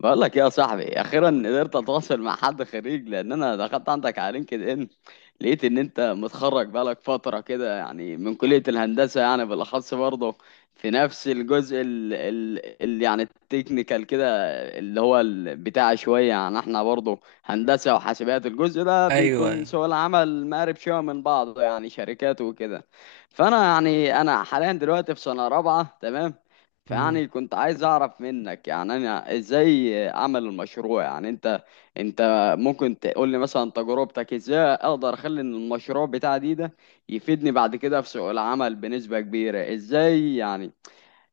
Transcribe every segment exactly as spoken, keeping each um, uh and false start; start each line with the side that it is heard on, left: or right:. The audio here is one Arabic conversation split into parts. left: بقول لك إيه يا صاحبي؟ اخيرا قدرت اتواصل مع حد خريج، لان انا دخلت عندك على لينكد ان، لقيت ان انت متخرج بقالك فتره كده يعني، من كليه الهندسه، يعني بالاخص برضه في نفس الجزء ال ال ال يعني التكنيكال كده، اللي هو ال- بتاع شويه. يعني احنا برضه هندسه وحاسبات، الجزء ده
right: ايوه،
left: بيكون
right: ايوه.
left: سوق العمل مقارب شويه من بعضه، يعني شركات وكده. فانا يعني انا حاليا دلوقتي في سنه رابعه، تمام.
right: امم
left: فيعني كنت عايز اعرف منك، يعني انا ازاي اعمل المشروع؟ يعني انت انت ممكن تقول لي مثلا تجربتك؟ ازاي اقدر اخلي إن المشروع بتاعي دي ده يفيدني بعد كده في سوق العمل بنسبة كبيرة؟ ازاي يعني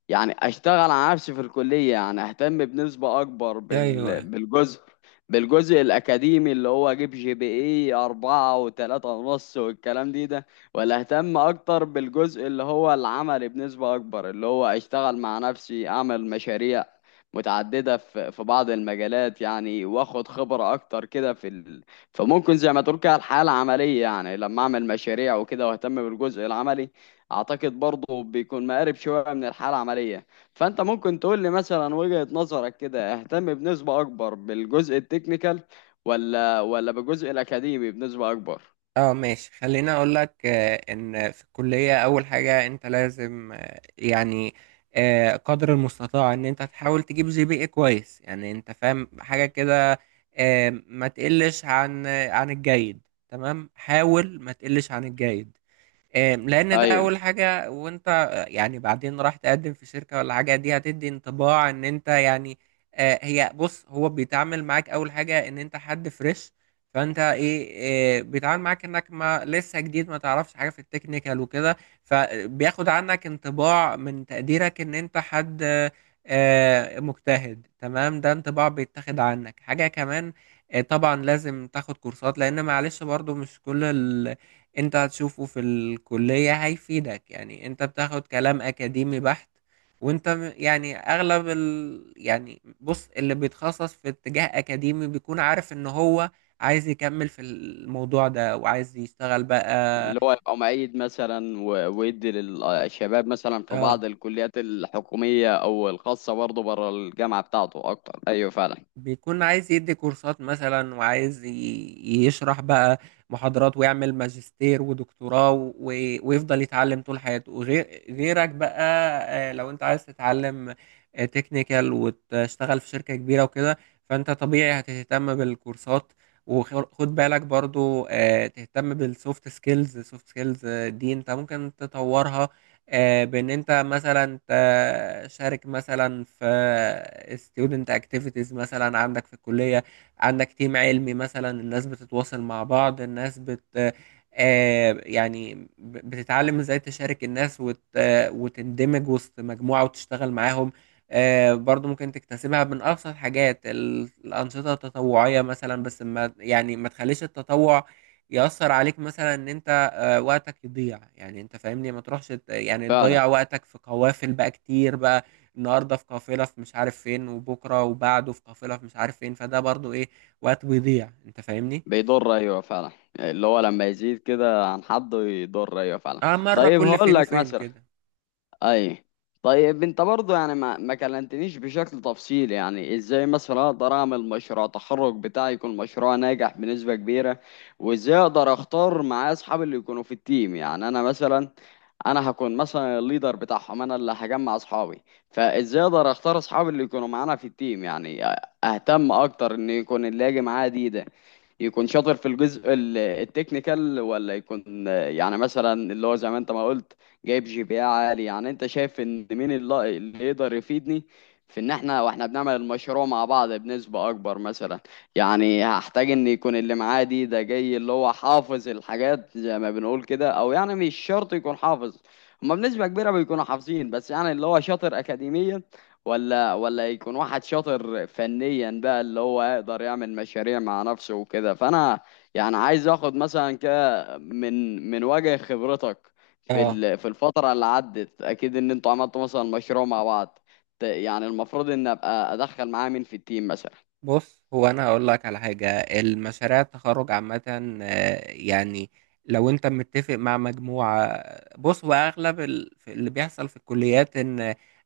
left: يعني اشتغل على نفسي في الكلية، يعني اهتم بنسبة اكبر
right: ايوه،
left: بال...
right: ايوه.
left: بالجزء بالجزء الاكاديمي، اللي هو اجيب جي بي اي اربعة وتلاتة ونص والكلام دي ده، ولا اهتم اكتر بالجزء اللي هو العملي بنسبة اكبر، اللي هو اشتغل مع نفسي، اعمل مشاريع متعددة في في بعض المجالات، يعني واخد خبرة اكتر كده في ال... فممكن زي ما تقول كده الحياة العملية، يعني لما اعمل مشاريع وكده واهتم بالجزء العملي، اعتقد برضه بيكون مقارب شويه من الحاله العمليه. فانت ممكن تقول لي مثلا وجهه نظرك كده، اهتم بنسبه اكبر بالجزء التكنيكال، ولا ولا بالجزء الاكاديمي بنسبه اكبر؟
right: اه، ماشي، خليني اقول لك، آه، ان في الكليه اول حاجه انت لازم، آه، يعني آه، قدر المستطاع ان انت تحاول تجيب جي بي اي كويس، يعني انت فاهم حاجه كده. آه، ما تقلش عن، آه، عن الجيد. تمام، حاول ما تقلش عن الجيد. آم، لان ده
left: ايوه،
right: اول حاجه، وانت آه، يعني بعدين راح تقدم في شركه ولا حاجه، دي هتدي انطباع ان انت، يعني آه، هي، بص، هو بيتعامل معاك اول حاجه ان انت حد فريش. فانت ايه، آه، بيتعامل معاك انك ما لسه جديد، ما تعرفش حاجه في التكنيكال وكده. فبياخد عنك انطباع من تقديرك ان انت حد آه، آه، مجتهد. تمام، ده انطباع بيتاخد عنك. حاجه كمان، آه، طبعا لازم تاخد كورسات، لان معلش برضو مش كل انت هتشوفه في الكلية هيفيدك. يعني انت بتاخد كلام اكاديمي بحت، وانت م- يعني اغلب ال... يعني بص، اللي بيتخصص في اتجاه اكاديمي بيكون عارف ان هو عايز يكمل في الموضوع ده وعايز يشتغل بقى.
left: اللي هو يبقى معيد مثلا و- ويدي للشباب مثلا في بعض
right: اه،
left: الكليات الحكوميه او الخاصه، برضه بره الجامعه بتاعته اكتر، ايوه فعلا.
right: بيكون عايز يدي كورسات مثلا، وعايز ي- يشرح بقى محاضرات، ويعمل ماجستير ودكتوراه، و- ويفضل يتعلم طول حياته وغير غيرك بقى. آه، لو انت عايز تتعلم تكنيكال وتشتغل في شركة كبيرة وكده، فانت طبيعي هتهتم بالكورسات. وخد بالك برضو، آه، تهتم بالسوفت سكيلز. السوفت سكيلز دي انت ممكن تطورها آه، بان انت مثلا تشارك مثلا في student activities مثلا عندك في الكلية. عندك تيم علمي مثلا، الناس بتتواصل مع بعض، الناس بت آه، يعني ب- بتتعلم ازاي تشارك الناس، وت آه، وتندمج وسط مجموعة وتشتغل معاهم. آه، برضو ممكن تكتسبها من أبسط حاجات، ال- الأنشطة التطوعية مثلا. بس ما يعني ما تخليش التطوع يأثر عليك، مثلا إن أنت وقتك يضيع. يعني انت فاهمني، ما تروحش ت- يعني تضيع
left: فعلا
right: وقتك في قوافل بقى كتير بقى. النهارده في قافله في مش عارف فين، وبكره وبعده في قافله في مش عارف فين. فده برضو ايه، وقت بيضيع، انت فاهمني.
left: بيضر، ايوه فعلا. اللي هو لما يزيد كده عن حده يضر، ايوه فعلا.
right: اه، مره
left: طيب
right: كل
left: هقول
right: فين
left: لك
right: وفين
left: مثلا،
right: كده.
left: اي، طيب انت برضه يعني ما ما كلمتنيش بشكل تفصيلي، يعني ازاي مثلا اقدر اعمل مشروع تخرج بتاعي يكون مشروع ناجح بنسبة كبيرة؟ وازاي اقدر اختار معايا اصحابي اللي يكونوا في التيم؟ يعني انا مثلا انا هكون مثلا الليدر بتاعهم، انا اللي هجمع اصحابي. فازاي اقدر اختار اصحابي اللي يكونوا معانا في التيم؟ يعني اهتم اكتر ان يكون اللي هاجي معايا دي يكون شاطر في الجزء ال- التكنيكال، ولا يكون، آه، يعني مثلا اللي هو زي ما انت ما قلت، جايب جي بي اي عالي؟ يعني انت شايف ان مين اللي اللي يقدر يفيدني في ان احنا واحنا بنعمل المشروع مع بعض بنسبة اكبر مثلا؟ يعني هحتاج ان يكون اللي معاه دي ده جاي اللي هو حافظ الحاجات زي ما بنقول كده، او يعني مش شرط يكون حافظ، هما بنسبة كبيرة بيكونوا حافظين، بس يعني اللي هو شاطر اكاديميا، ولا ولا يكون واحد شاطر فنيا بقى، اللي هو يقدر يعمل مشاريع مع نفسه وكده. فانا يعني عايز اخد مثلا كده من من وجه خبرتك في
right: اه،
left: ال- في الفترة اللي عدت، اكيد ان انتوا عملتوا مثلا مشروع مع بعض، ت- يعني المفروض ان ابقى ادخل معاه مين في التيم مثلا؟
right: بص، هو انا هقول لك على حاجه. المشاريع التخرج عامه، آه، يعني لو انت متفق مع مجموعه. بص، هو اغلب ال- في اللي بيحصل في الكليات ان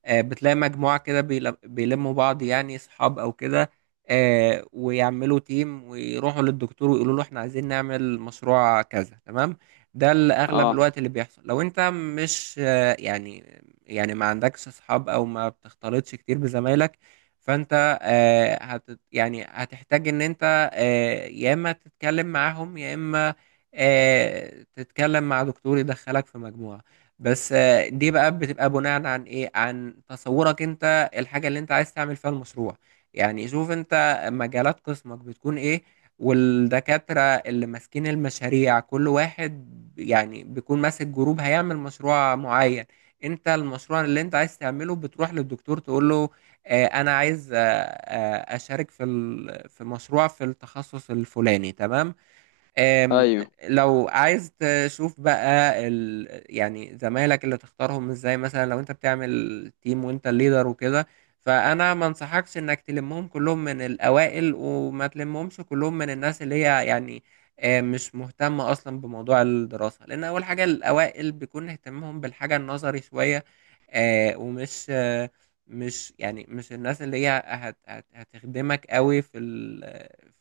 right: آه، بتلاقي مجموعه كده بيل- بيلموا بعض، يعني اصحاب او كده، آه، ويعملوا تيم، ويروحوا للدكتور ويقولوا له احنا عايزين نعمل مشروع كذا، تمام. ده اللي اغلب
left: اه.
right: الوقت اللي بيحصل. لو انت مش آه، يعني يعني ما عندكش اصحاب، او ما بتختلطش كتير بزمايلك، فانت آه، هت يعني هتحتاج ان انت آه، يا اما تتكلم معاهم، يا اما آه، تتكلم مع دكتور يدخلك في مجموعة. بس آه، دي بقى بتبقى بناء عن، ايه، عن تصورك انت، الحاجة اللي انت عايز تعمل فيها المشروع. يعني شوف انت مجالات قسمك بتكون ايه، والدكاترة اللي ماسكين المشاريع كل واحد يعني بيكون ماسك جروب هيعمل مشروع معين. انت المشروع اللي انت عايز تعمله بتروح للدكتور تقول له، آه، انا عايز آه، آه، اشارك في ال- في مشروع في التخصص الفلاني، تمام. آم،
left: ايوه،
right: لو عايز تشوف بقى ال... يعني زمايلك اللي تختارهم ازاي، مثلا لو انت بتعمل تيم وانت الليدر وكده، فانا ما انصحكش انك تلمهم كلهم من الاوائل، وما تلمهمش كلهم من الناس اللي هي يعني آه، مش مهتمة اصلا بموضوع الدراسة. لان اول حاجة، الاوائل بيكون اهتمامهم بالحاجة النظري شوية، آه، ومش آه، مش يعني مش الناس اللي هي هت... هت... هتخدمك قوي في ال...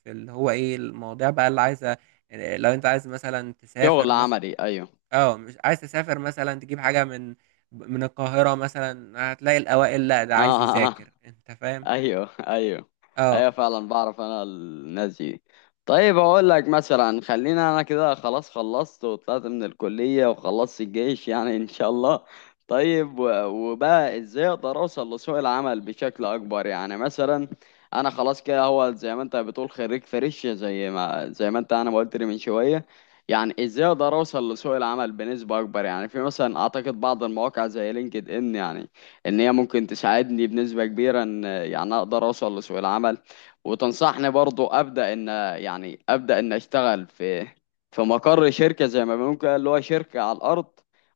right: في اللي هو ايه، المواضيع بقى اللي عايزة. يعني لو انت عايز مثلا تسافر
left: شغل
right: مثلا،
left: عملي، ايوه.
right: اه مش عايز تسافر مثلا تجيب حاجة من من القاهرة مثلا، هتلاقي الأوائل، لا
left: اه.
right: ده عايز يذاكر، انت فاهم.
left: ايوه، ايوه،
right: اه،
left: ايوه فعلا، بعرف انا الناس دي. طيب اقول لك مثلا، خلينا، انا كده خلاص خلصت وطلعت من الكلية وخلصت الجيش يعني ان شاء الله. طيب و- وبقى ازاي اقدر اوصل لسوق العمل بشكل اكبر؟ يعني مثلا انا خلاص كده، هو زي ما انت بتقول خريج فريش، زي ما زي ما انت انا ما قلت لي من شوية. يعني ازاي اقدر اوصل لسوق العمل بنسبة اكبر؟ يعني في مثلا اعتقد بعض المواقع زي لينكد ان يعني، ان هي ممكن تساعدني بنسبة كبيرة ان يعني اقدر اوصل لسوق العمل. وتنصحني برضو ابدا ان، يعني ابدا ان اشتغل في في مقر شركة زي ما ممكن اللي هو شركة على الارض،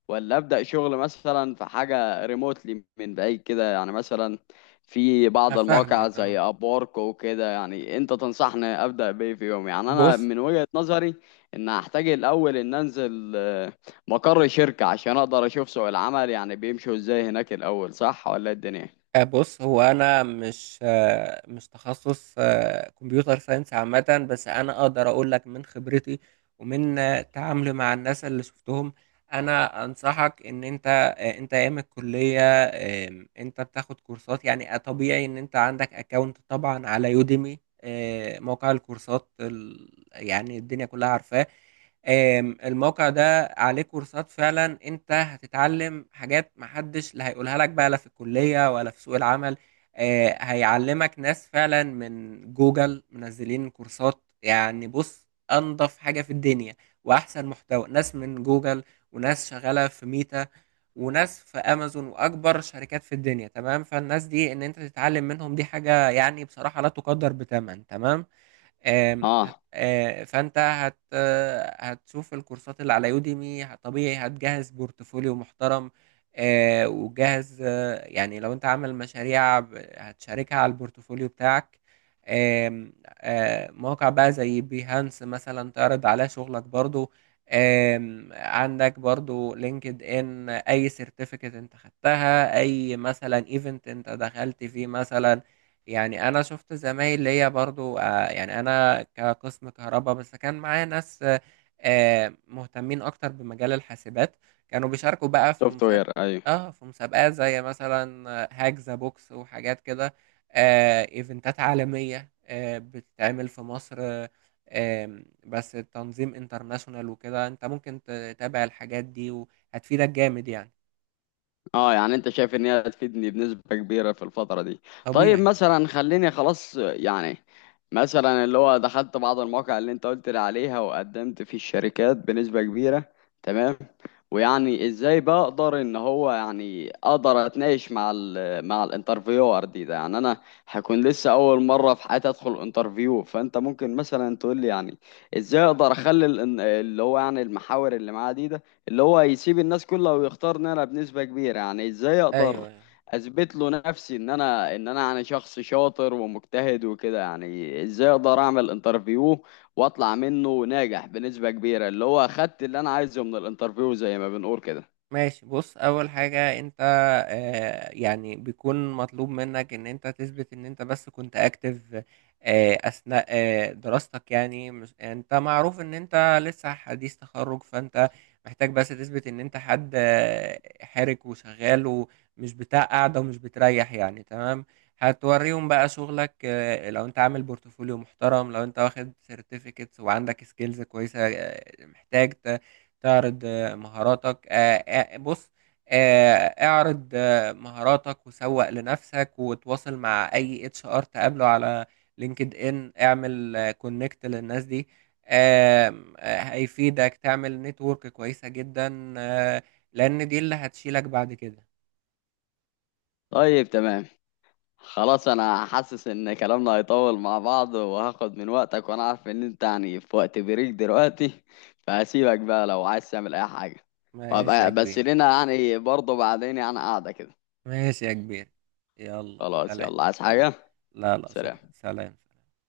left: ولا ابدا شغل مثلا في حاجة ريموتلي من بعيد كده؟ يعني مثلا في
right: انا
left: بعض المواقع
right: فاهمك. اه،
left: زي ابورك وكده، يعني انت تنصحني ابدا بايه في يوم؟ يعني انا
right: بص،
left: من وجهة نظري ان هحتاج الاول ان انزل مقر الشركة عشان أقدر أشوف سوق العمل يعني بيمشوا إزاي هناك الأول، صح ولا إيه الدنيا؟
right: آه، بص، هو انا مش، آه، مش تخصص آه، كمبيوتر ساينس عامه، بس انا اقدر اقول لك من خبرتي ومن آه، تعاملي مع الناس اللي شفتهم. انا انصحك ان انت، آه، انت ايام الكليه. آم، انت بتاخد كورسات، يعني آه، طبيعي ان انت عندك اكونت طبعا على يوديمي، موقع الكورسات ال- يعني الدنيا كلها عارفاه. آم، الموقع ده عليه كورسات فعلا. انت هتتعلم حاجات محدش لا هيقولها لك بقى، لا في الكلية ولا في سوق العمل. آه، هيعلمك ناس فعلا من جوجل منزلين كورسات. يعني بص، انضف حاجة في الدنيا واحسن محتوى، ناس من جوجل، وناس شغالة في ميتا، وناس في امازون، واكبر شركات في الدنيا. تمام، فالناس دي ان انت تتعلم منهم دي حاجة يعني بصراحة لا تقدر بثمن. تمام، آم، هت-
left: آه،
right: آه، فانت هت هتشوف الكورسات اللي على يوديمي. طبيعي هتجهز بورتفوليو محترم. آه، وتجهز آه، يعني لو انت عامل مشاريع ب- هتشاركها على البورتفوليو بتاعك. آم، آه، مواقع بقى زي بيهانس مثلا، تعرض عليها شغلك برضو. آم، عندك برضو لينكد ان، اي سيرتيفيكت انت خدتها، اي مثلا ايفنت انت دخلت فيه مثلا. يعني انا شفت زمايل ليا برضو، آه، يعني انا كقسم كهرباء، بس كان معايا ناس آه، آه، مهتمين اكتر بمجال الحاسبات، كانوا بيشاركوا بقى في
left: سوفت وير،
right: مسابقة.
left: أيوه.
right: اه، في مسابقات زي مثلا آه، هاك ذا بوكس وحاجات كده. آه، ايفنتات عالمية آه، بتتعمل في مصر، آه، آم، بس تنظيم انترناشونال وكده، انت ممكن تتابع الحاجات دي وهتفيدك جامد يعني.
left: اه يعني انت شايف ان هي هتفيدني بنسبة كبيرة في الفترة دي؟ طيب
right: طبيعي.
left: مثلا خليني خلاص يعني، مثلا اللي هو دخلت بعض المواقع اللي انت قلت لي عليها وقدمت في الشركات بنسبة كبيرة، تمام. ويعني ازاي بقدر ان هو، يعني اقدر اتناقش مع ال مع الانترفيور دي ده؟ يعني انا هكون لسه اول مرة في حياتي ادخل انترفيو. فانت ممكن مثلا تقول لي يعني، ازاي اقدر اخلي ال- اللي هو يعني المحاور اللي معاه دي ده، اللي هو يسيب الناس كلها ويختار ان انا بنسبة كبيرة؟ يعني ازاي
right: ايوه،
left: اقدر
right: أيوة.
left: اثبت له نفسي ان انا ان انا يعني شخص شاطر ومجتهد وكده؟ يعني ازاي اقدر اعمل انترفيو واطلع منه ناجح بنسبة كبيرة، اللي هو اخدت اللي انا عايزه من الانترفيو زي ما بنقول كده؟
right: ماشي، بص، اول حاجة انت آه يعني بيكون مطلوب منك ان انت تثبت ان انت بس كنت اكتف آه اثناء آه دراستك. يعني مش انت معروف ان انت لسه حديث تخرج، فانت محتاج بس تثبت ان انت حد آه حرك وشغال ومش بتاع قاعدة ومش بتريح يعني. تمام، هتوريهم بقى شغلك. آه لو انت عامل بورتفوليو محترم، لو انت واخد سيرتيفيكتس وعندك سكيلز كويسة، آه محتاج ت- تعرض مهاراتك. آه، آه، بص، آه، اعرض آه، مهاراتك وسوق لنفسك، وتواصل مع اي اتش ار تقابله على لينكد ان. اعمل كونكت للناس دي. آم، آه، هيفيدك تعمل نتورك كويسة جدا، آه، لان دي اللي هتشيلك بعد كده.
left: طيب، تمام. خلاص انا حاسس ان كلامنا هيطول مع بعض وهاخد من وقتك، وانا عارف ان انت يعني في وقت بريك دلوقتي، فهسيبك بقى لو عايز تعمل اي حاجة.
right: ماشي يا
left: وابقى بس
right: كبير.
left: لنا يعني برضه بعدين، يعني قاعدة كده.
right: ماشي يا كبير، يلا
left: خلاص
right: سلام.
left: يلا، عايز
right: سلام.
left: حاجة؟
right: لا، لا،
left: سلام.
right: شكرا، سلام. سلام.